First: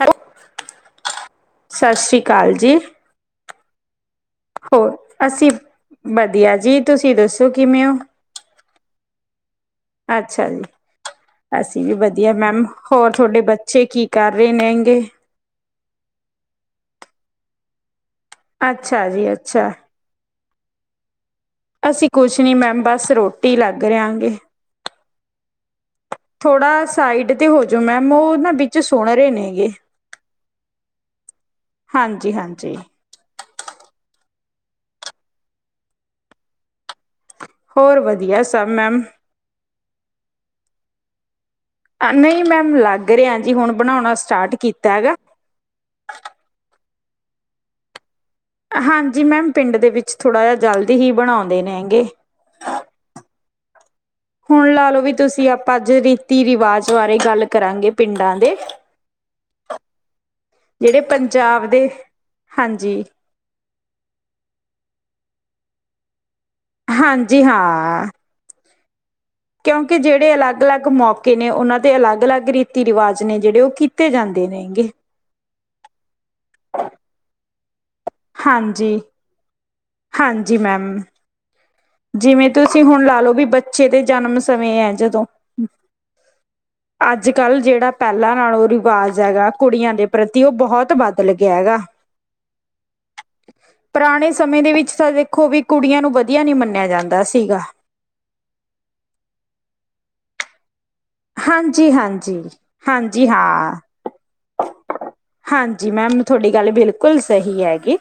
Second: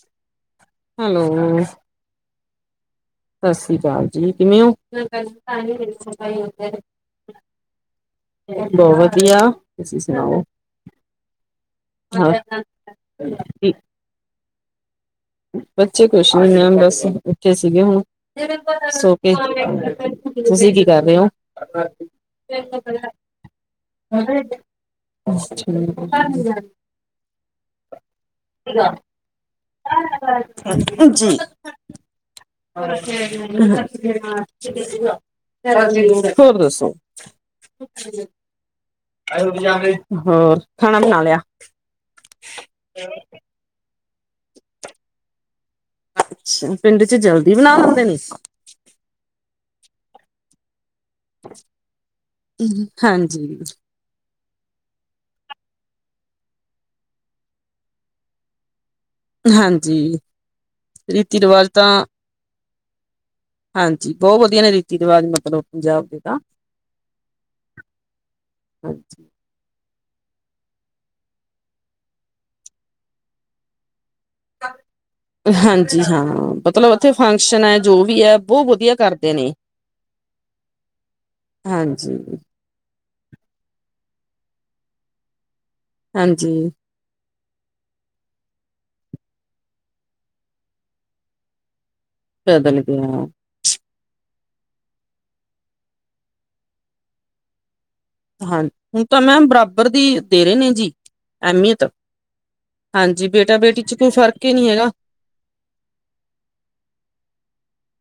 Hello, hello ਸਾਸ਼੍ਰੀ ਕਾਲ ਜੀ। ਸਾਸ਼੍ਰੀ ਕਾਲ ਜੀ, ਕਿਵੇਂ ਓ? ਹੋਰ ਅਸੀਂ ਵਧੀਆ ਜੀ ਤੁਸੀਂ ਦੱਸੋ ਕਿਵੇਂ ਹੋ ਬੋ‌ ਵਦੀਆ। ਅੱਛਾ ਜੀ, ਅਸੀ ਵੀ ਵਦੀਆ ਹਾਂ ਮੈਮ। ਹੋਰ ਤੋਡੇ ਬੱਚੇ ਕੀ ਕਾੱਰ ਰੇ ਨੇ ਨੇਂਗੇ ਬੱਚੇ ਕੋਸ਼ ਨੀ ਮੈਮ ਬਾੱਸ ਉਠੇ ਸੀਗੇ ਹੁਨ, ਅੱਛਾ ਜੀ ਸੋਕੇ ਅੱਛਾ ਤੁਸੀ ਕੀ ਕਾੱਰ ਰੇ ਓਂ। ਅਸੀ ਕੋਛ ਨੀ ਮੈਮ ਬਾੱਸ ਰੋਟੀ ਲਾੱਗ ਰਯਾਂਗੇ ਅੱਛਾ ਜੀ। ਥੋੜਾ ਸਾਈਡ ਤੇ ਹੋਜੋ ਮੈਮ ਓਹ ਨਾ ਬਿੱਚ ਸੋਣ ਰੇ ਨੇਗੇ। [unintelligible] ਜੀ। ਹਾਂਜੀ, ਹਾਂਜੀ। [unintelligible] ਹੋਰ ਦੱਸੋ। ਹੋਰ ਵਦੀਆ ਸਭ ਮੈਮ ਹੋਰ, ਖਾਣਾ ਬਣਾ ਲੇਆ। ਨਈ ਮੈਮ ਲਾੱਗ ਰੇਆ ਜੀ ਹੁਣ ਬਣੋਣਾ ਸਟਾਟ ਕੀਤਾ ਹੈਗਾ। ਅੱਛਾ, ਪਿੰਡ ਚ ਜਲਦੀ ਬਣਾ ਲੇਂਦੇ ਨੇ। ਹਾਂਜੀ ਮੈਮ, ਪਿੰਡ ਦੇ ਵਿੱਚ ਥੋੜਾ ਜਾ ਜਲਦੀ ਹੀ ਬਣੋਦੇ ਨੇ ਗੇ। ਹਾਂਜੀ। ਹੁਣ ਲਾ ਲਓ ਵੀ ਤੁਸੀ ਆਪਾਂ ਅੱਜ ਰੀਤੀ ਰਿਵਾਜ ਵਾਰੇ ਗਾੱਲ ਕਰਾਂਗੇ ਪਿੰਡਾਂ ਦੇ ਹਾਂਜੀ, ਜਿਹੜੇ ਰੀਤੀ ਪੰਜਾਬ ਰਵਾਜ਼ ਦੇ ਤਾਂ ਹਾਂਜੀ। ਹਾਂਜੀ, ਬੋ ਵਦੀਆ ਨੇ ਰੀਤੀ ਰਿਵਾਜ ਮਤਲਬ ਪੰਜਾਬ ਦੇ ਤਾਂ ਹਾਂਜੀ, ਹਾ। ਹਾਂਜੀ। ਕਯੋਂਕਿ ਜੇੜੇ ਅਲਾੱਗ, ਲਾੱਗ ਮੋਕੇ ਨੇ ਓਨਾਂ ਦੇ ਅਲਾੱਗ, ਲਾੱਗ ਰੀਤੀ ਰਿਵਾਜ਼ ਨੇ, ਜੇੜੇ ਓ ਕੀਤੇ ਜਾਂਦੇ ਨੇ ਗੇ। ਹਾਂਜੀ, ਹਾਂ ਮਤਲਬ ਓਥੇ ਫੰਕਸ਼ਨ ਐ। ਜੋ ਵੀ ਐ‌ ਬੋ ਵਦੀਆ ਹਾਂਜੀ ਕਾਰਦੇ ਨੇ, ਹਾਂਜੀ ਹਾਂਜੀ। ਤੁਸੀ ਹੁਣ ਲਾਲੋ ਵੀ ਬੱਚੇ ਦੇ ਜਨਮ ਸਮੇਂ ਐ, ਜਦੋਂ। ਹਾਂਜੀ। ਆੱਜ-ਕਾੱਲ ਜੇੜਾ ਪੈਲਾ ਨਾਲੋਂ ਰਿਵਾਜ ਹੈਗਾ, ਕੁੜੀਆਂ ਦੇ ਪ੍ਰਤੀ ਓ ਬੋਹਤ ਬਦਲ ਗੇਆਗਾ। ਬਦਲ ਗੇਆ ਪਰਾਣੇ ਸਮੇਂ ਦੇ ਵਿੱਚ‌ ਤਾ ਵੇਖੋ ਵੀ ਕੁੜੀਆਂ ਨੂੰ ਵਦੀਆ ਨੀ ਮੰਨੇਆ ਜਾਂਦਾ ਸੀਗਾ। ਹਾਂ, ਹੁਨ ਤਾਂ ਮੈਮ ਬਰਾਬਰ ਦੀ ਦੇਰੇ ਨੇ ਜੀ। ਐਮੀਅਤ। ਹਾਂਜੀ ਹਾਂਜੀ ਹਾਂਜੀ, ਬੇਟਾ ਹਾਂ ਬੇਟੀ ਚ ਕੋਈ ਫ਼ਰਕ ਕੀ ਨੀ ਹੈਗਾ। ਹਾਂਜੀ ਮੈਮ, ਥੋਡੀ ਗਾੱਲ ਬਿਲਕੁਲ‌ ਸਹੀ ਹੈਗੀ।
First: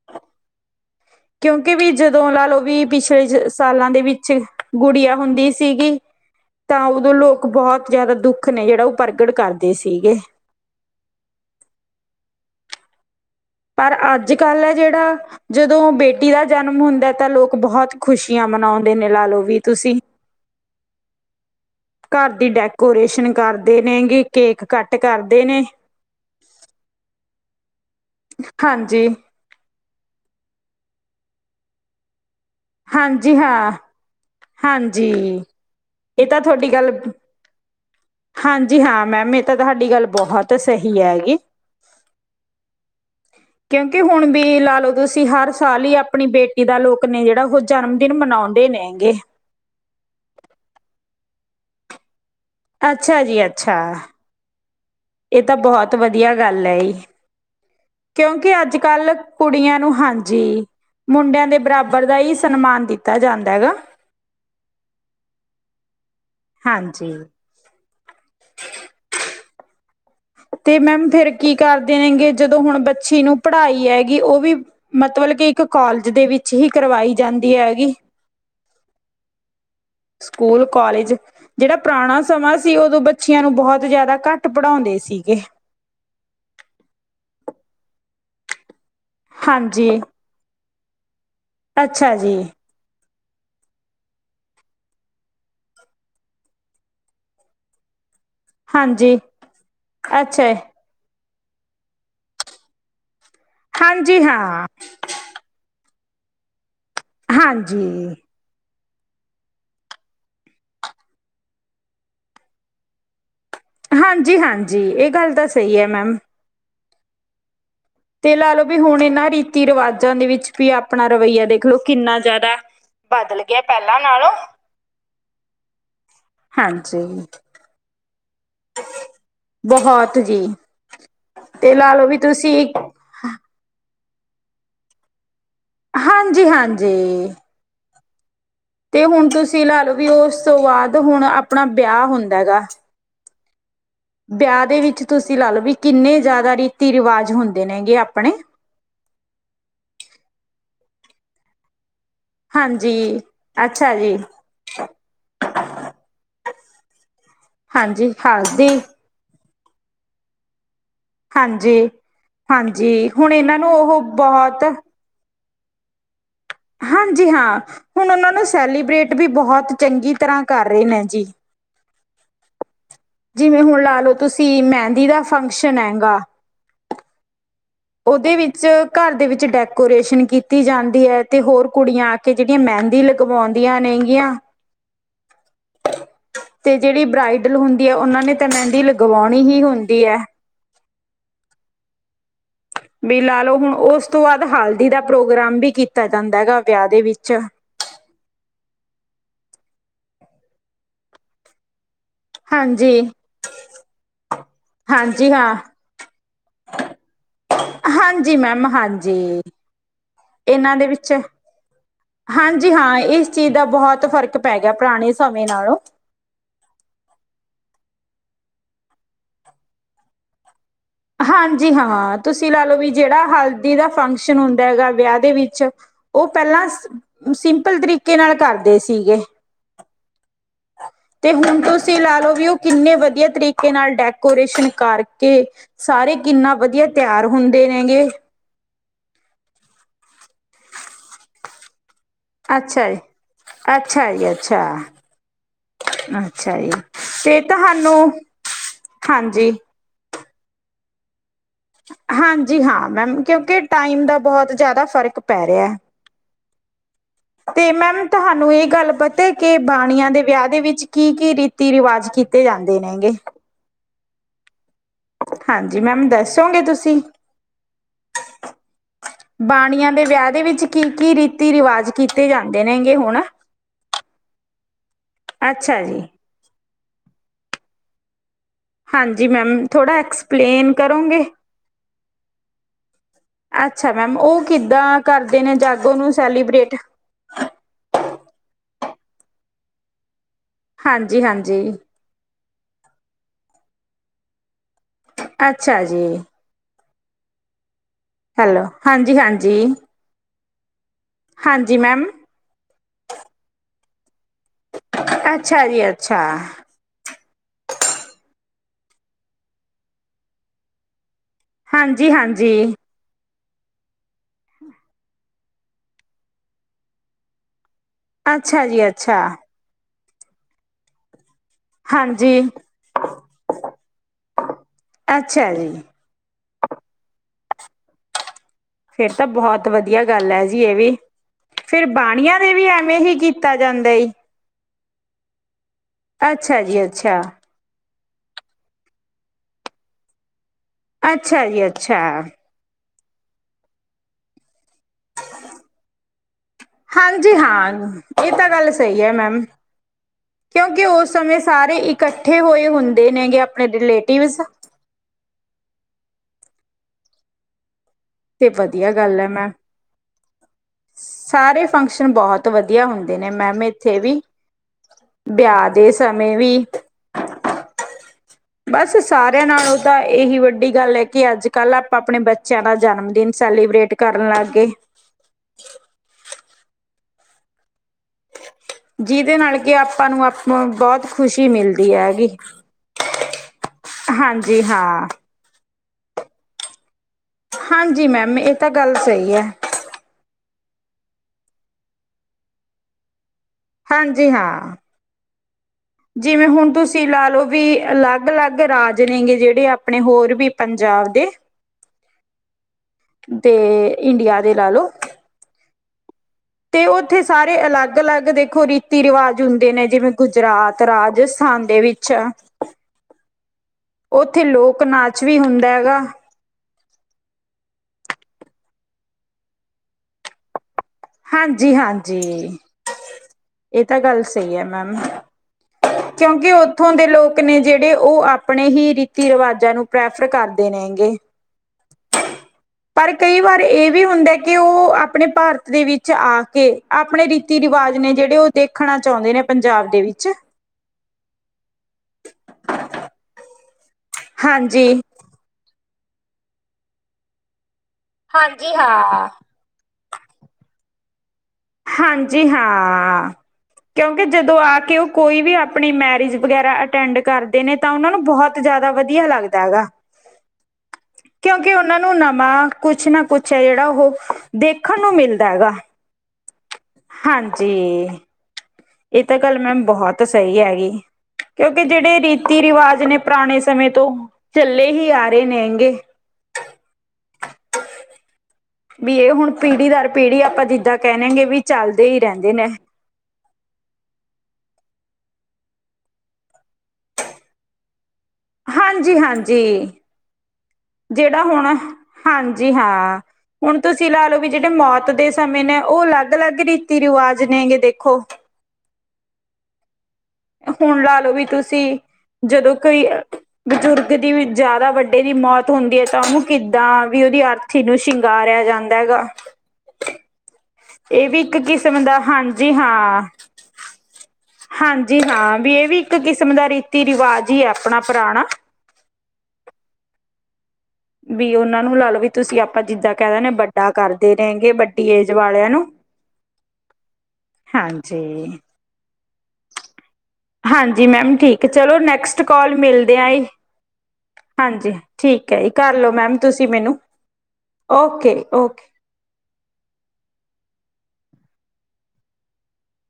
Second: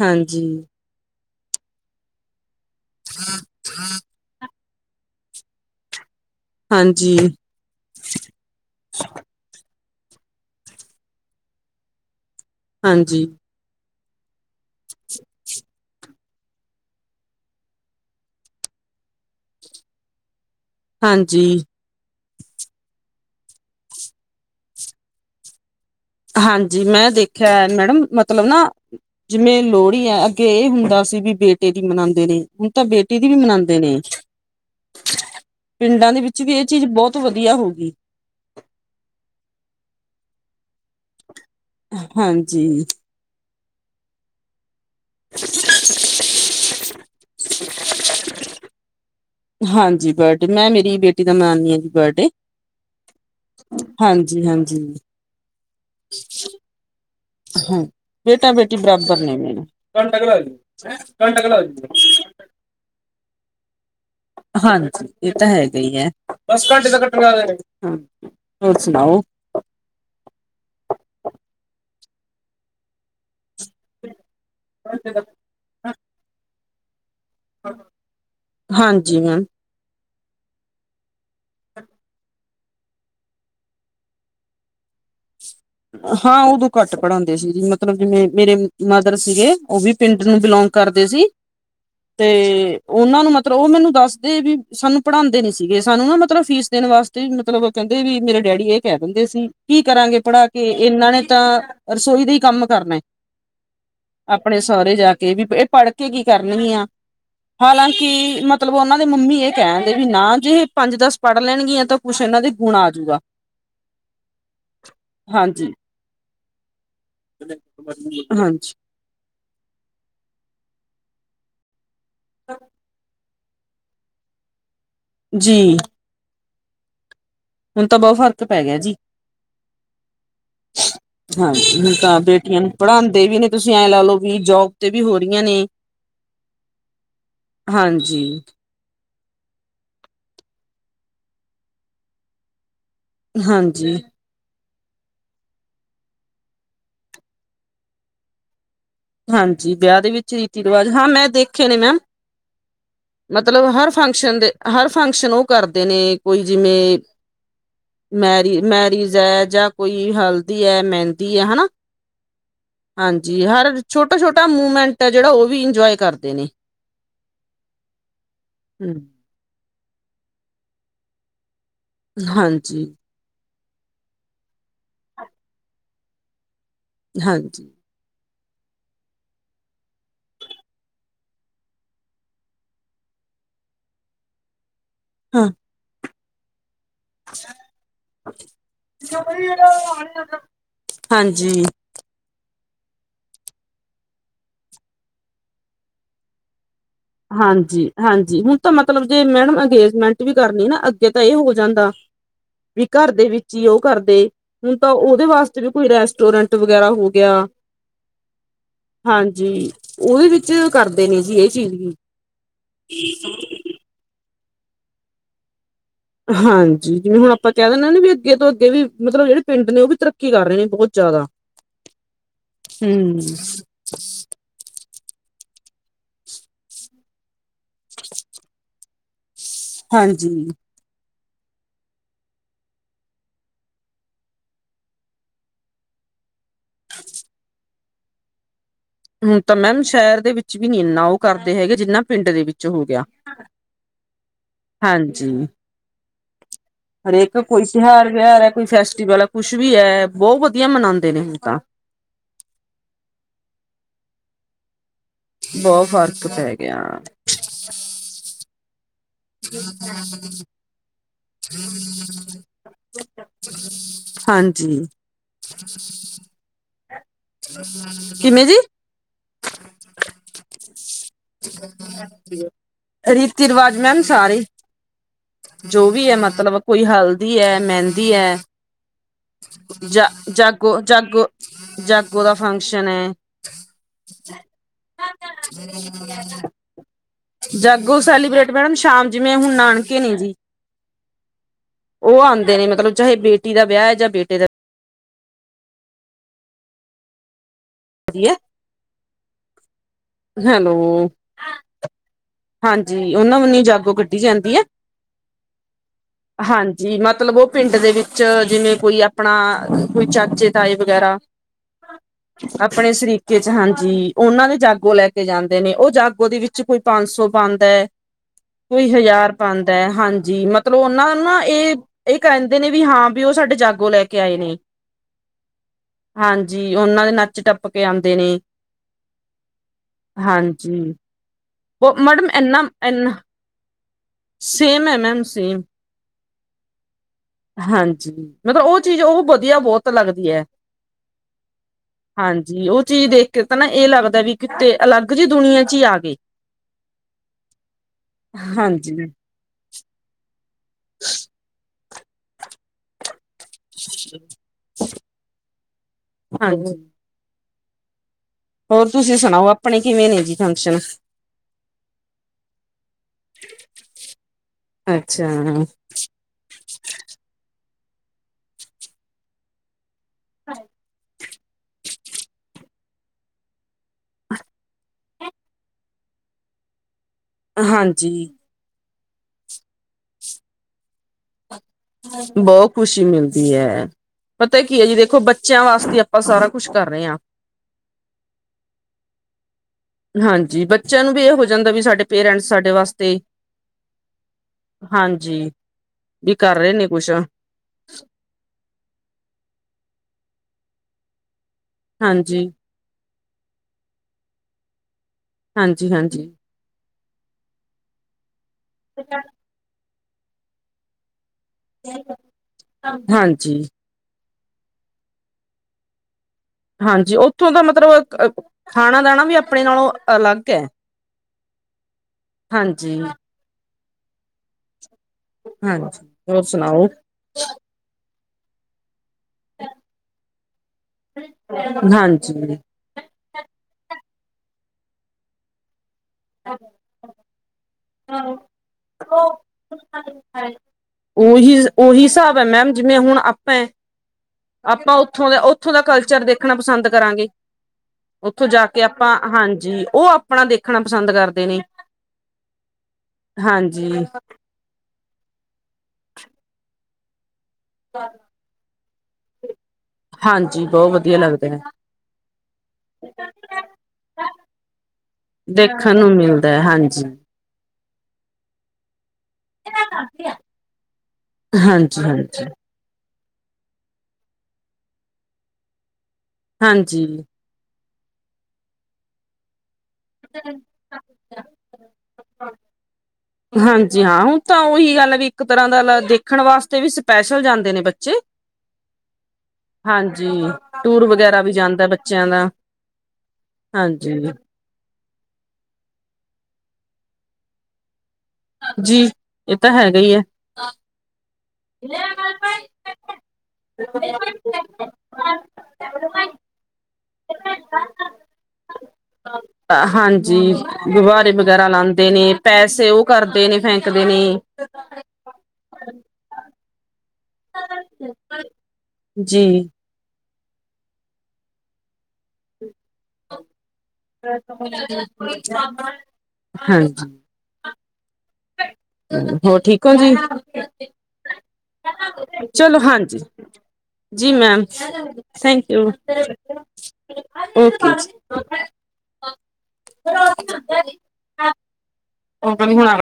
ਹਾਂਜੀ। ਕਯੋਂਕਿ ਵੀ ਜਦੋਂ ਲਾਲੋ ਵੀ ਪਿਛਲੇ ਜ ਸਾਲਾਂ ਦੇ ਵਿੱਚ ਗੁੜੀਆਂ ਹੁੰਦੀ ਸੀਗੀ, ਤਾਂ ਉਦੋਂ ਹਾਂਜੀ ਲੋਕ ਬੋਹਤ ਜੈਦਾ ਦੁੱਖ ਨੇ ਜੇੜਾ ਓ ਪ੍ਰਗਟ ਕਾਰਦੇ ਸੀਗੇ। ਹਾਂਜੀ। ਪਰ ਆੱਜ-ਕਾੱਲ ਐ ਜੇੜਾ ਜਦੋਂ ਬੇਟੀ ਦਾ ਜਨਮ ਹੁੰਦਾ ਤਾਂ ਲੋਕ ਬੋਹਤ ਖੁਸ਼ੀਆਂ ਮਨੋਓਂਦੇ ਨੇ ਲਾਲੋ‌ ਵੀ ਤੁਸੀ ਹਾਂਜੀ ਘਰ ਦੀ ਡੈਕੋਰੇਸ਼ਨ ਕਰਦੇ ਨੇਗੇ ਕੇਕ ਕੱਟ ਕਰਦੇ ਨੇ। ਹਾਂਜੀ ਮੈਂ ਦੇਖਿਆ ਮੈਡਮ ਮਤਲਬ ਨਾ ਹਾਂਜੀ ਜਿਵੇਂ ਲੋਹੜੀ ਹੈ ਅੱਗੇ ਇਹ ਹੁੰਦਾ ਸੀ ਵੀ ਬੇਟੇ ਦੀ ਮਨਾਦੇ ਨੇ। ਹੁਣ ਤਾਂ ਬੇਟੀ ਦੀ ਵੀ ਹਾਂਜੀ ਹਾਂ ਮਨਾਉਂਦੇ ਨੇ। ਹਾਂਜੀ ਪਿੰਡਾਂ ਦੇ ਵਿੱਚ ਵੀ ਇਹ ਚੀਜ਼ ਬਹੁਤ ਵਧੀਆ ਹੋ ਗਈ। ਹਾਜੀ ਹਾਂ ਮੈਮ ਇਹ ਤਾ ਤੁਹਾਡੀ ਗੱਲ ਬਹੁਤ ਸਹੀ ਹੈਗੀ। ਹਾਂਜੀ ਕਿਉਂਕਿ ਹੁਣ ਵੀ ਲਾ ਲਓ ਤੁਸੀਂ ਹਰ ਸਾਲ ਹੀ ਆਪਣੀ ਬੇ ਕਿਦਾ ਲੋਕ ਨੇ ਜਿਹੜਾ ਉਹ ਜਨਮ ਦਿਨ ਮਨਾਉਂਦੇ ਨੇਗੇ। ਹਾਂਜੀ ਬਰਡੇ ਮੈਂ ਮੇਰੀ ਬੇਟੀ ਦਾ ਮਨਾਉਂਦੀ ਹਾਂ ਜੀ ਬਰਡੇ। ਅੱਛਾ ਜੀ ਅੱਛਾ। ਹਾਂਜੀ ਇਹ ਤਾਂ ਬਹੁਤ ਵਧੀਆ ਗੱਲ ਹੈ। ਹਾਂ ਕਿਉਂਕਿ ਬੇਟਾ ਅੱਜ ਬੇਟੀ ਕੱਲ ਬਰਾਬਰ ਨੇ ਮੇਰੇ ਕੁੜੀਆਂ ਨੂੰ ਘੰਟਾ ਕਲਾ ਹਾਂਜੀ ਘੰਟਾ ਮੁੰਡਿਆਂ ਦੇ ਕਲਾ ਬਰਾਬਰ ਦਾ ਹੀ ਸਨਮਾਨ ਦਿੱ ਤਾ ਜਾਂਦਾ ਹੈਗਾ। ਹਾਂਜੀ ਇਹ ਤਾ ਹੈਗਾ ਹੀ ਹੈ ਹੋਰ ਹਾਂਜੀ ਸੁਣਾਓ। ਤੇ ਮੈਮ ਫੇਰ ਕੀ ਕਰਦੇ ਨੇਗੇ ਜਦੋਂ ਹੁਣ ਬੱਚੀ ਨੂੰ ਪੜ੍ਹਾਈ ਹੈਗੀ ਉਹ ਵੀ ਮਤਲਬ ਕਿ ਇੱਕ ਕਾਲਜ ਦੇ ਵਿੱਚ ਹੀ ਕਰਵਾਈ ਜਾਂਦੀ ਹੈਗੀ। ਹਾਂਜੀ ਮੈਮ ਸਕੂਲ, ਕਾਲਜ ਜਿਹੜਾ ਪੁਰਾਣਾ ਸਮਾ ਸੀ ਉਦੋਂ ਬ ਬਚੀਆਂ ਨੂੰ ਬਹੁਤ ਜਾਦਾ ਘੱਟ ਪੜ੍ਹਾਉਂਦੇ ਸੀਗੇ। ਹਾਂ ਉਦੋਂ ਘੱਟ ਪੜ੍ਹਾਉਂਦੇ ਸੀ ਜ ਮਤਲਬ ਜਿਵੇਂ ਮੇਰੇ ਮਦਰ ਸੀਗੇ ਉਹ ਵੀ ਹਾਂਜੀ ਪਿੰਡ ਨੂੰ ਬਿਲੋਂਗ ਕਰਦੇ ਸੀ ਅੱਛਾ ਤੇ ਜੀ ਉਹਨਾ ਨੂੰ ਮਤਲਬ ਉਹ ਮੈਨੂੰ ਦੱਸਦੇ ਵੀ ਸਾਨੂੰ ਪੜ੍ਹਾਉਦੇ ਨੀ ਸੀਗੇ ਸਾਨੂੰ ਨਾ ਮਤਲਬ ਫੀਸ ਦੇਣ ਵਾਸ ਤੇ ਮਤਲਬ ਕਹਿੰਦੇ ਵੀ ਮੇਰੇ ਡੈਡੀ ਇਹ ਕਹਿ ਹਾਂਜੀ ਦਿੰਦੇ ਸੀ ਕੀ ਕਰਾਂਗੇ ਅੱਛਾ ਪੜ੍ਹਾ ਇਹਨਾ ਨੇ ਤਾ ਰਸੋਈ ਦਾ ਹੀ ਕੰਮ ਕਰਨਾ। ਹਾਂਜੀ ਆਪਣੇ ਹਾਂ ਸਹੁਰੇ ਜਾ ਕੇ ਵੀ ਇਹ ਪੜ੍ਹ ਕੇ ਕੀ ਕਰਨੀਆ, ਹਾਂਜੀ ਹਾਲਾਂਕਿ ਮਤ ਤਲਬ ਉਹਨਾਂ ਦੇ ਮੰਮੀ ਇਹ ਕਹਿ ਦਿੰਦੇ ਵੀ ਨਾ ਜੀ ਪੰਜ ਦਸ ਪੜ ਲੈਣਗੀਆ ਤਾ ਕੁੱਛ ਇਹਨਾ ਦੇ ਗੁਣ ਆਜੂਗਾ। ਹਾਂਜੀ-ਹਾਂਜੀ ਇਹ ਗੱਲ ਤਾ ਹਾਂਜੀ ਸਹੀ ਹੈ ਮੈਮ। [inaudible] ਤੇ ਲਾ ਲਓ ਵੀ ਹੁਣ ਇਹਨਾਂ ਰੀਤੀ ਰਿਵਾਜਾ ਦੇ ਵਿੱਚ ਵੀ ਆਪਣਾ ਰਵੱਈਆ ਦੇਖ ਲਓ ਕਿੰਨਾ ਜਿਆਦਾ ਬਦਲ ਗਿਆ ਪਹਿਲਾਂ ਨਾਲੋਂ। ਜੀ। ਹਾਂਜੀ। ਹੁਨ ਤਾਂ ਬਹੁਤ ਫ਼ਰਕ ਪੈ ਗਿਆ ਜੀ। ਬਹੁਤ ਜੀ ਤੇ ਹਾਂਜੀ ਲਾ ਹੁਨ ਲਓ ਵੀ ਤਾਂ ਬੇਟੀਆ ਤੁਸੀਂ ਨੂੰ ਪੜਾਉਂਦੇ ਵੀ ਨੇ। ਤੁਸੀਂ ਐਂ ਲਾ ਲਓ ਵੀ ਜੋਬ ਤੇ ਵੀ ਹੋ ਰਹੀਆ ਨੇਂ। ਹਾਂਜੀ-ਹਾਂਜੀ। ਹਾਂਜੀ। ਤੇ ਹੁਣ ਤੁਸੀ ਲਾ ਲਓ ਵੀ ਉਸ ਤੋਂ ਬਾਅਦ ਹੁਣ ਆਪਣਾ ਬਿਆਹ ਹੁੰਦਾ ਗਾ। ਹਾਂਜੀ। ਵਿਆਹ ਦੇ ਵਿੱਚ ਤੁਸੀ ਲਾ ਲਓ ਵੀ ਕਿੰਨੇ ਜਾਦਾ ਰੀਤੀ ਰਿਵਾਜ ਹੁੰਦੇ ਨੇ ਹੈਗੇ ਆਪਣੇ। ਹਾਂਜੀ ਵਿਆਹ ਦੇ ਵਿੱਚ ਰੀਤੀ ਰਿਵਾਜ ਹਾਂ ਮੈਂ ਦੇਖੇ ਨੇ ਮੈਮ। ਹਾਂਜੀ। ਮਤਲਬ ਹਰ ਅੱਛਾ ਜੀ ਫੰਕਸ਼ਨ ਦੇ ਹਰ ਫੰਕਸ਼ਨ ਉਹ ਕਰਦੇ ਨੇ ਕੋਈ ਜਿਵੇਂ ਹਾਂਜੀ ਮੈਰੀ ਹਲਦੀ ਮੈਰਿਜ਼ ਹੈ ਜਾਂ ਕੋਈ ਹਲਦੀ ਹੈ ਮਹਿੰ ਹਾਂਜੀ-ਹਾਂਜੀ ਹੁਣ ਹਾਂਜੀ ਇਹਨਾਂ ਨੂੰ ਹਰ ਉਹ ਛੋਟਾ ਛੋਟਾ ਬਹੁਤ [unintelligible] ਜਿਹੜਾ ਉਹ ਵੀ ਇੰਜੋਏ ਕਰਦੇ ਨੇ। ਹਾਂਜੀ ਹਾ ਹੁਨ ਉਹਨਾ ਨੂੰ ਸੈਲੀਬ੍ਰੇਟ ਵੀ ਬਹੁਤ ਚੰਗੀ ਤਰਾ ਕਰ ਰਹੇ ਨੇ ਜੀ। ਹਾਂਜੀ। ਜਿਵੇਂ ਹੁਣ ਲਾ ਲਓ ਤੁਸੀ, ਮਹਿੰਦੀ ਦਾ ਫੰਕਸ਼ਨ ਹੈਂਗਾ। ਹਾਂਜੀ। ਉਹਦੇ ਵਿੱਚ, ਘਰ ਦੇ ਵਿੱਚ ਡੈਕੋਰੇਸ਼ਨ ਕੀਤੀ ਜਾਂਦੀ ਹੈ। ਤੇ ਹੋਰ ਕੁੜੀਆਂ ਕਿ ਜਿਹੜੀਆਂ ਮਹਿੰਦੀ ਲਗਵਾਉਂਦੀਆਂ ਨੇਗੀਆਂ। ਹੰ ਤੇ ਜਿਹੜੀ ਬਰਾਇਡਲ ਹੁੰਦੀ ਹੈ, ਉਹਨਾਂ ਨੇ ਤਾਂ ਮਹਿੰਦੀ ਲਗਵਾਉਣੀ ਹੀ ਹੁੰਦੀ ਹੈ। ਹਾਂਜੀ। ਬਈ ਲਾ ਲਓ ਹੁਣ ਉਸ ਤੋ ਬਾਅਦ ਹਲਦੀ ਦਾ ਪ੍ਰੋਗਰਾਮ ਬੀ ਕੀਤਾ ਜਾਂਦਾ ਹੈਗਾ, ਵਿਆਹ ਦੇ ਵਿੱਚ। ਹਾਂਜੀ-ਹਾਂਜੀ ਹੁਣ ਤਾ ਮਤਲਬ ਜੇ ਮੈਡਮ ਅੰਗੇਜਮੈਂਟ ਵੀ ਕਰਨੀ ਨਾ, ਅੱਗੇ ਤਾ ਇਹ ਹੋ ਜਾਂਦਾ। ਵੀ ਹਾਂਜੀ ਘਰ ਦੇ ਵਿੱਚ ਹੀ ਉਹ ਕਰਦੇ। ਹੁਣ ਤਾ ਉਹਦੇ ਹਾਂਜੀ ਹਾਂ ਵਾਸਤੇ ਵੀ ਕੋਈ ਰੈਸਟੋਰੈਂਟ ਵਗੈਰਾ ਹੋ ਗਿਆ। ਹਾਂਜੀ ਮੈਮ ਹਾਂਜੀ, ਉਹਦੇ ਵਿੱਚ ਇਹਨਾਂ ਦੇ ਕਰਦੇ ਵਿੱਚ ਨੇ ਜੀ ਇਹ ਚੀਜ ਵੀ। ਹਾਂਜੀ, ਹਾਂ ਇਸ ਚੀਜ ਦਾ ਬਹੁਤ ਫਰਕ ਪੈ ਗਿਆ ਪੁਰਾਣੇ ਸਮੇਂ ਨਾਲੋਂ। ਹਾਂਜੀ ਜਿਵੇਂ ਹੁਣ ਆਪਾਂ ਕਹਿ ਦਿੰਦੇ ਨੇਂ ਆ ਵੀ ਅੱਗੇ ਤੋ ਅੱਗੇ ਵੀ, ਮਤਲਬ ਜਿਹੜੇ ਪਿੰਡ ਨੇ ਉਹ ਵੀ ਤਰੱਕੀ ਕਰ ਰਹੇ ਨੇ ਬਹੁਤ। ਜ਼ਿਆਦਾ ਹਾਂਜੀ, ਹਾਂ ਤੁਸੀਂ ਲਾ ਲਓ ਵੀ ਹਮ ਜਿਹੜਾ ਹਲਦੀ ਦਾ ਫੰਕਸ਼ਨ ਹੁਨ ਦਾ ਹੈਗਾ ਵਿਆਹ ਦੇ ਵਿੱਚ, ਉਹ ਪਹਿਲਾਂ ਸ ਸਿੰਪਲ ਤਰੀਕੇ ਨਾਲ ਕਰਦੇ ਸੀਗੇ। ਸ, ਹਾਂਜੀ। ਤੇ ਹੁਣ ਤੁਸੀਂ ਲਾ ਲਓ ਵੀ, ਉਹ ਕਿੰਨੇ ਵਧੀਆ ਤਰੀਕੇ ਨਾਲ ਡੈਕੋਰੇਸ਼ਨ ਕਰਕੇ ਸਾਰੇ ਕਿੰਨਾ ਵਧੀਆ ਤਿਆਰ ਹੁੰਦੇ ਨੇਗੇ। ਹੁਣ ਤਾ ਮੈਮ ਸ਼ਹਿਰ ਦੇ ਵਿੱਚ ਵੀ ਨੀ ਇੰਹਨਾ ਉਹ ਕਰਦੇ ਹੈਗੇ, ਜਿੰਹਨਾ ਪਿੰਡ ਦੇ ਵਿੱਚ ਹੋ ਅੱਛਾ ਜੀ ਗਿਆ, ਅੱਛਾ ਜੀ ਅੱਛਾ ਹਾਂਜੀ। ਅੱਛਾ ਜੀ ਹਰੇਕ ਤੇ ਕੋਈ ਤਿਉਹਾਰ ਤੁਹਾਨੂੰ ਵਿਹਾਰ ਹੈ, ਕੋਈ ਫੈਸਟੀਵਲ ਹੈ, ਹਾਂਜੀ ਕੁਛ ਵੀ ਹੈ। ਬਹੁਤ ਵਧੀਆ ਮਨਾਉਂਦੇ ਨੇ ਹੁਣ ਤਾਂ। ਹਾਂਜੀ! ਹਾਂ ਮੈਮ, ਕਿਉਂਕਿ ਟਾਈਮ ਦਾ ਬਹੁਤ ਜ਼ਿਆਦਾ ਫ਼ਰਕ ਪੈ ਰਿਹਾ ਬਹੁਤ ਫਰਕ ਪੈ ਗਿਆ। ਤੇ ਮੈਮ, ਤੁਹਾਨੂੰ ਇਹ ਗੱਲ ਪਤ ਤਾ ਏ ਕਿ ਬਾਣੀਆਂ ਦੇ ਵਿਆਹ ਦੇ ਵਿੱਚ ਕੀ-ਕੀ ਰੀਤੀ ਰਿਵਾਜ ਕੀਤੇ ਜਾਂਦੇ ਨੇਂ ਹੈਗੇ। ਹਾਂਜੀ। ਹਾਂਜੀ ਮੈਮ ਦੱਸੋਗੇ ਤੁਸੀਂ ਕਿਵੇਂ ਜ ਬਾਣੀਆਂ ਦੇ ਵਿਆਹ ਦੇ ਵਿੱਚ ਕੀ ਕੀ ਰੀਤੀ ਰਿਵਾਜ਼ ਕੀਤੇ ਜਾਂਦੇ ਨੇਗੇ ਹੁਣ। ਰੀਤੀ ਰਿਵਾਜ ਮੈਮ ਸਾਰੇ ਅੱਛਾ ਜੋ ਜੀ ਵੀ ਹੈ ਮਤਲਬ ਕੋਈ ਹਲਦੀ ਹੈ ਮਹਿੰਦੀ ਹੈ। ਹਾਂਜੀ ਮੈਮ ਥੋੜਾ ਜਾ ਐਕਸਪਲੇਨ ਜਾਗੋ ਕਰੋਗੇ। ਜਾਗੋ ਜਾਗੋ ਦਾ ਫੰਕਸ਼ਨ ਹੈ ਅੱਛਾ ਮੈਮ ਉਹ ਕਿੱਦਾਂ ਕਰਦੇ ਨੇ ਜਗ ਉਹ ਨੂੰ ਸੈਲੀਬ੍ਰਟ ਜਾਗੋ ਸੈਲੀਬ੍ਰੇਟ ਮੈਡਮ ਸ਼ਾਮ ਜਿਵੇਂ ਹੁਣ ਨਾਨਕੇ ਨੇ ਜੀ। ਹਾਂਜੀ ਹਾਂਜੀ। ਉਹ ਆਉਂਦੇ ਨੇ ਮਤਲਬ ਚਾਹੇ ਬੇਟੀ ਦਾ ਵਿਆਹ ਹੈ ਜਾਂ ਬੇਟੇ ਦਾ। ਅੱਛਾ ਜੀ। ਵਧੀਆ। ਹੈਲੋ ਹਾਂਜੀ ਹਾਂਜੀ। ਹੈਲੋ। ਹਾਂਜੀ ਮੈਮ ਹਾਂਜੀ ਉਹਨਾ ਵ ਨੂੰ ਜਾਗੋ ਕੱਢੀ ਜਾਂਦੀ ਹੈ। ਅੱਛਾ ਜੀ ਅੱਛਾ। ਜੀ ਮਤਲਬ ਉਹ ਪਿੰਡ ਦੇ ਵਿੱਚ ਜਿਵੇਂ ਕੋਈ ਆਪਣਾ ਕੋਈ ਚਾਚੇ ਤਾਏ ਵਗੈਰਾ। ਹਾਂਜੀ ਹਾਂਜੀ। ਆਪਣੇ ਸਰੀਕ ਚ ਹਾਂਜੀ ਉਹਨਾਂ ਦੇ ਜਾਗੋ ਲੈ ਕੇ ਜਾਂਦੇ ਨੇ ਉਹ ਜਾਗੋ ਦੇ ਵਿੱਚ ਕੋਈ ਪੰਜ ਸੌ ਬੰਦ ਹੈ। ਅੱਛਾ ਜੀ ਕੋਈ ਅੱਛਾ ਹਜ਼ਾਰ ਬੰਦ ਹੈ ਹਾਂਜੀ ਮਤਲਬ ਉਹਨਾਂ ਨੂੰ ਨਾ ਇਹ ਇਹ ਹਾਂਜੀ ਕਹਿੰਦੇ ਨੇ ਵੀ ਹਾਂ ਬ ਉਹ ਸਾਡੇ ਜਾਗੋ ਲੈ ਕੇ ਆਏ ਨੇ। ਅੱਛਾ ਜੀ ਹਾਂਜੀ ਉਹਨਾਂ ਦੇ ਨੱਚ ਟੱਪ ਕੇ ਆਉਂਦੇ ਨੇ। ਫੇਰ ਤਾਂ ਬਹੁਤ ਵਧੀਆ ਗੱਲ ਹੈ ਜੀ ਇਹ ਹਾਂਜੀ ਵੀ ਫੇਰ ਉਹ ਮੈਡਮ ਬਾਣੀਆਂ ਦੇ ਵੀ ਇਨਾ ਐਵੇਂ ਹੀ। ਇਨਾ ਕੀਤਾ ਜਾਂਦਾ ਏ। ਸੇਮ ਹੈ ਮੈਮ ਸੇਮ। ਅੱਛਾ ਜੀ ਅੱਛਾ। ਹਾਂਜੀ ਮਤਲਬ ਉਹ ਚੀਜ਼ ਉਹ ਵਧੀਆ ਬਹੁਤ ਲੱਗਦੀ ਹੈ। ਅੱਛਾ ਜੀ ਅੱਛਾ। ਜੀ ਉਹ ਚੀਜ਼ ਦੇਖ ਕੇ ਤਾਂ ਨਾ ਇਹ ਲੱਗਦਾ ਵੀ। ਕਿਤੇ ਅਲੱਗ ਜਹੀ ਦੁਨੀਆਂ ਚ ਹੀ ਆ ਗ ਹਾਂਜੀ ਹਾਂ ਇਹ ਤਾਂ ਗੱਲ ਹਾਂਜੀ। ਸਹੀ ਹੈ ਕਿਉਂਕਿ ਉਸ ਸਮੇਂ ਸਾਰੇ ਇਕੱਠੇ ਹੋਏ ਹੁੰਦੇ ਨੇਗੇ। ਆਪਣੇ ਰਿਲੇਟਿਵਸ ਹਾਂਜੀ। ਤੇ ਹੋਰ ਵਧੀਆ ਤੁਸੀਂ ਗੱਲ ਹੈ ਸੁਣਾਓ ਮੈਂ ਆਪਣੇ ਕਿਵੇਂ ਨੇ ਜੀ ਫੰਕਸ਼ਨ। ਸਾਰੇ ਫੰਕਸ਼ਨ ਬਹੁਤ ਵਧੀਆ ਹੁੰਦੇ ਨੇ ਮੈਮ ਇੱਥੇ ਵੀ ਅੱਛਾ। ਜ਼ ਦੇ ਸਮੇਂ ਵੀ ਬਸ ਸਾਰਿਆਂ ਨਾਲ। ਤਾਂ ਇਹੀ ਵੱਡੀ ਗੱਲ ਹੈ ਕਿ ਅੱਜ ਕੱਲ ਆਪਾਂ ਆਪਣੇ ਬੱਚਿਆਂ ਦਾ ਜਨਮ ਦਿਨ ਸੈਲੀਬ੍ਰੇਟ ਕਰਨ ਲੱਗ ਗਏ। ਹਾਂਜੀ। ਜਿਹਦੇ ਨਾਲ ਕਿ ਆਪਾਂ ਨੂੰ ਆਪ ਬਹੁਤ ਖੁਸ਼ੀ ਮਿਲਦੀ ਹੈ। ਬਹੁਤ ਖ਼ੁਸ਼ੀ ਮਿਲਦੀ ਹੈ ਪਤਾ ਹਾਂਜੀ ਕੀ ਹੈ ਜੀ ਹਾਂ ਦੇਖੋ ਬੱਚਿਆਂ ਵਾਸਤੇ। ਆਪ ਸਾਰਾ ਕੁੱਛ ਕਰ ਰਹੇ ਹਾਂ। ਹਾਂਜੀ ਮੈਮ ਇਹ ਤਾਂ ਗੱਲ ਸਹੀ ਹੈ। ਹਾਂਜੀ ਬੱਚਿਆਂ ਨੂੰ ਵੀ ਇਹ ਹੋ ਜਾਂਦਾ ਵੀ ਸਾਡੇ ਪੇਰੈਂਟਸ ਸਾਡੇ ਵਾਸਤੇ। ਹਾਂਜੀ ਹਾਂ। ਹਾਂਜੀ ਵੀ ਜਿਵੇਂ ਕਰ ਹੁਣ ਰਹੇ ਨੇ ਤੁਸੀਂ ਕੁਛ ਲਾ ਲਓ ਵੀ ਅਲੱਗ ਅਲੱਗ ਰਾਜ ਨੇ ਜਿਹੜੇ ਆਪਣੇ ਹੋਰ ਵੀ ਪੰਜਾਬ ਦੇ ਹਾਂਜੀ਼। ਤੇ ਇੰਡੀਆ ਦੇ ਲਾ ਲਓ। ਹਾਂਜੀ, ਹਾਂਜੀ਼। ਤੇ ਉੱਥੇ ਸਾਰੇ ਅਲੱਗ ਅਲੱਗ ਦੇਖੋ ਰੀਤੀ ਰਿਵਾਜ ਹੁੰਦੇ ਨੇ ਜਿਵੇਂ ਗੁਜਰਾਤ, ਰਾਜਸਥਾਨ਼। ਰਾਜਸਥਾਨ ਦੇ ਵਿੱਚ ਹੈ। ਹਾਂਜੀ ਉੱਥੇ ਲੋਕ ਨਾਚ ਵੀ ਹੁੰਦਾ ਹੈਗਾ। ਹਾਂਜੀ ਉੱਥੋਂ ਦਾ ਮਤਲਬ ਖਾਣਾ ਦਾਣਾ ਵੀ ਆਪਣੇ ਨਾਲੋਂ ਅਲੱਗ ਹੈ। ਹਾਂਜੀ, ਹਾਂਜੀ ਹਾਂਜੀ ਇਹ ਤਾਂ ਗੱਲ ਸਹੀ ਹੈ ਮੈਮ। ਹਾਂਜੀ ਹੋਰ ਕਿਉਂਕਿ ਸੁਣਾਓ ਉੱਥੋਂ ਦੇ ਲੋਕ ਲੋਕ ਨੇ ਜਿਹੜੇ ਉਹ ਆਪਣੇ ਹੀ ਰੀਤੀ ਰਿਵਾਜਾਂ ਨੂੰ ਪ੍ਰੈਫਰ ਕਰਦੇ ਨੇਗੇ। ਹਾਂਜੀ। ਪਰ ਕਈ ਵਾਰ ਇਹ ਵੀ ਹੁੰਦਾ ਕਿ ਉਹ ਆਪਣੇ ਭਾਰਤ ਦੇ ਵਿੱਚ ਆ ਕੇ ਆਪਣੇ ਰੀਤੀ ਰਿਵਾਜ ਨੇ ਜਿਹੜੇ ਉਹ ਦੇਖਣਾ ਚਾਹੁੰਦੇ ਨੇ ਪੰਜਾਬ ਦੇ ਵਿੱਚ ਉਹੀ ਉਹੀ ਹਿਸਾਬ ਹੈ ਮੈਮ ਜਿਵੇਂ ਹੁਣ ਆਪਾਂ ਹਾਂਜੀ ਆਪਾਂ ਉੱਥੋਂ ਦਾ ਉੱਥੋਂ ਦਾ ਕਲਚਰ ਦੇਖਣਾ ਪਸੰਦ ਕਰਾਂਗੇ। ਉੱਥੋਂ ਜਾ ਹਾਂਜੀ ਕੇ ਆਪਾਂ ਹਾਂ ਹਾਂਜੀ, ਉਹ ਆਪਣਾ ਦੇਖਣਾ ਪਸੰਦ ਕਰਦੇ ਨੇ। ਹਾਂਜੀ ਹਾਂ ਹਾਂਜੀ ਕਿਉਂਕਿ ਜਦੋਂ ਆ ਕੇ ਉਹ ਕੋਈ ਵੀ ਆਪਣੀ ਮੈਰਿਜ ਵਗੈਰਾ ਅਟੈਂਡ ਕਰ ਨੇ ਤਾਂ ਉਹਨਾਂ ਨੂੰ ਬਹੁਤ ਜ਼ਿਆਦਾ ਵਧੀਆ ਲੱਗਦਾ ਹੈਗਾ਼। ਹਾਂਜੀ ਬਹੁਤ ਵੀਆ ਲੱਗਦਾ। ਹੈ ਕਿਉਂਕਿ ਉਹਨਾਂ ਨੂੰ ਨਵਾ ਕੁਛ ਨਾ ਕੁਛ ਹੈ ਜਿਹੜਾ ਉਹ ਦੇਖਣ ਨੂੰ ਮਿਲਦਾ ਹੈਗਾ। ਦੇਖਣ ਨੂੰ ਮਿਲ ਦੇ ਹਾਂਜੀ। ਹਾਂਜੀ। ਇਹ ਤਾਂ ਗੱਲ ਮੈਮ ਬਹੁਤ ਸਹੀ ਹੈਗੀ ਕਿਉਂਕਿ ਹਾਂਜੀ ਜਿਹੜੇ ਹਾਂਜੀ ਰੀਤੀ ਰਿਵਾਜ ਨੇ ਪੁਰਾਣੇ ਸਮੇਂ ਤੋਂ ਚੱਲੇ ਹੀ ਆ ਰਹੇ ਨੇ ਹਿੰਗੇ। ਹਾਂਜੀ। ਵੀ ਇਹ ਹੁਣ ਪੀੜ੍ਹੀ ਦਰ ਪੀੜ੍ਹੀ ਆਪਾਂ ਜਿੱਦਾਂ ਕਹਿਣਗੇ ਵੀ ਚੱਲਦੇ ਹੀ ਰਹਿੰਦੇ ਨੇ। ਹਾਂਜੀ ਹਾ ਹੁਣ ਤਾ ਉਹੀ ਗੱਲ ਵੀ ਇੱਕ ਤਰ੍ਹਾ ਦਾ ਦੇਖਣ ਵਾਸਤੇ ਵੀ ਸਪੈਸ਼ਲ ਜਾਂਦੇ ਨੇ ਬੱਚੇ। ਹਾਂਜੀ-ਹਾਂਜੀ ਹਾਂਜੀ ਟੂਰ ਵਗੈਰਾ ਜਿਹੜਾ ਵੀ ਹੁਣ ਜਾਂਦਾ ਬੱਚਿਆਂ ਦਾ ਹਾਂਜੀ ਹਾਂ। ਹੁਣ ਤੁਸੀ ਲਾ ਹਾਂਜੀ ਲਓ ਵੀ ਜਿਹੜੇ ਮੌਤ ਦੇ ਸਮੇਂ ਨੇ ਉਹ ਅਲਗ-ਅਲਗ ਰੀਤੀ ਰਿਵਾਜ਼ ਨੇਗੇ ਦੇਖੋ। ਜੀ ਇਹ ਤਾਂ ਹੈਗਾ ਹੀ ਹੈ। ਹੁਣ ਲਾ ਲੋ ਵੀ ਤੁਸੀਂ ਜਦੋਂ ਕੋਈ ਬਜ਼ੁਰਗ ਦੀ ਜਾਦਾ ਵੱਡੀ ਦੀ ਮੌਤ ਹੁੰਦੀ ਹੈ ਤਾਂ ਉਹਨੂੰ ਕਿੱਦਾਂ ਵੀ ਉਹਦੀ ਅਰਥੀ ਨੂੰ ਸ਼ਿੰਗਾਰਿਆ ਜਾਂਦਾ ਹੈਗਾ। ਹਾਂਜੀ। ਇਹ ਗੁਬਾਰੇ ਵੀ ਇੱਕ ਵਗੈਰਾ ਕਿਸਮ ਲਾਉਂਦੇ ਦਾ ਨੇ ਹਾਂਜੀ ਪੈਸੇ ਉਹ ਹਾਂ ਕਰਦੇ ਨੇ ਫੈਂਕਦੇ ਨੇ। ਜੀ ਹਾਂ ਵੀ ਇਹ ਵੀ ਇੱਕ ਕਿਸਮ ਦਾ ਰੀਤੀ ਰਿਵਾਜ ਹੀ ਹੈ ਆਪਣਾ ਪੁਰਾਣਾ। ਜੀ। ਵੀ ਉਹਨਾ ਨੂੰ ਲ ਲਵੇ ਤੁਸੀ ਆਪਾਂ ਜਿੱਦਾ ਕਹਿ ਦਿੰਦੇ ਵੱਡਾ ਕਰਦੇ ਰਹਗੇ ਵੱਡੀ ਏਜ ਵਾਲਿਆ ਨੂੰ। ਹਾਂਜੀ਼। ਹਾਂਜੀ਼। ਹੋਰ ਠੀਕ ਹੋ ਜੀ। ਹਾਂਜੀ ਮੈਮ ਠੀਕ ਚਲੋ ਨੈਕਸਟ ਕੋਲ ਚਲੋ ਮਿਲਦੇ ਹਾਂਜੀ ਆ ਈ ਜੀ ਮੈਮ ਹਾਂਜੀ ਠੀਕ ਹੈ ਥੈਂਕ ਜੀ ਯੂ ਕਰਲੋ ਮੈਮ ਤੁਸੀਂ ਮੈਨੂੰ ਓਕੇ ਓਕ। [unintelligible]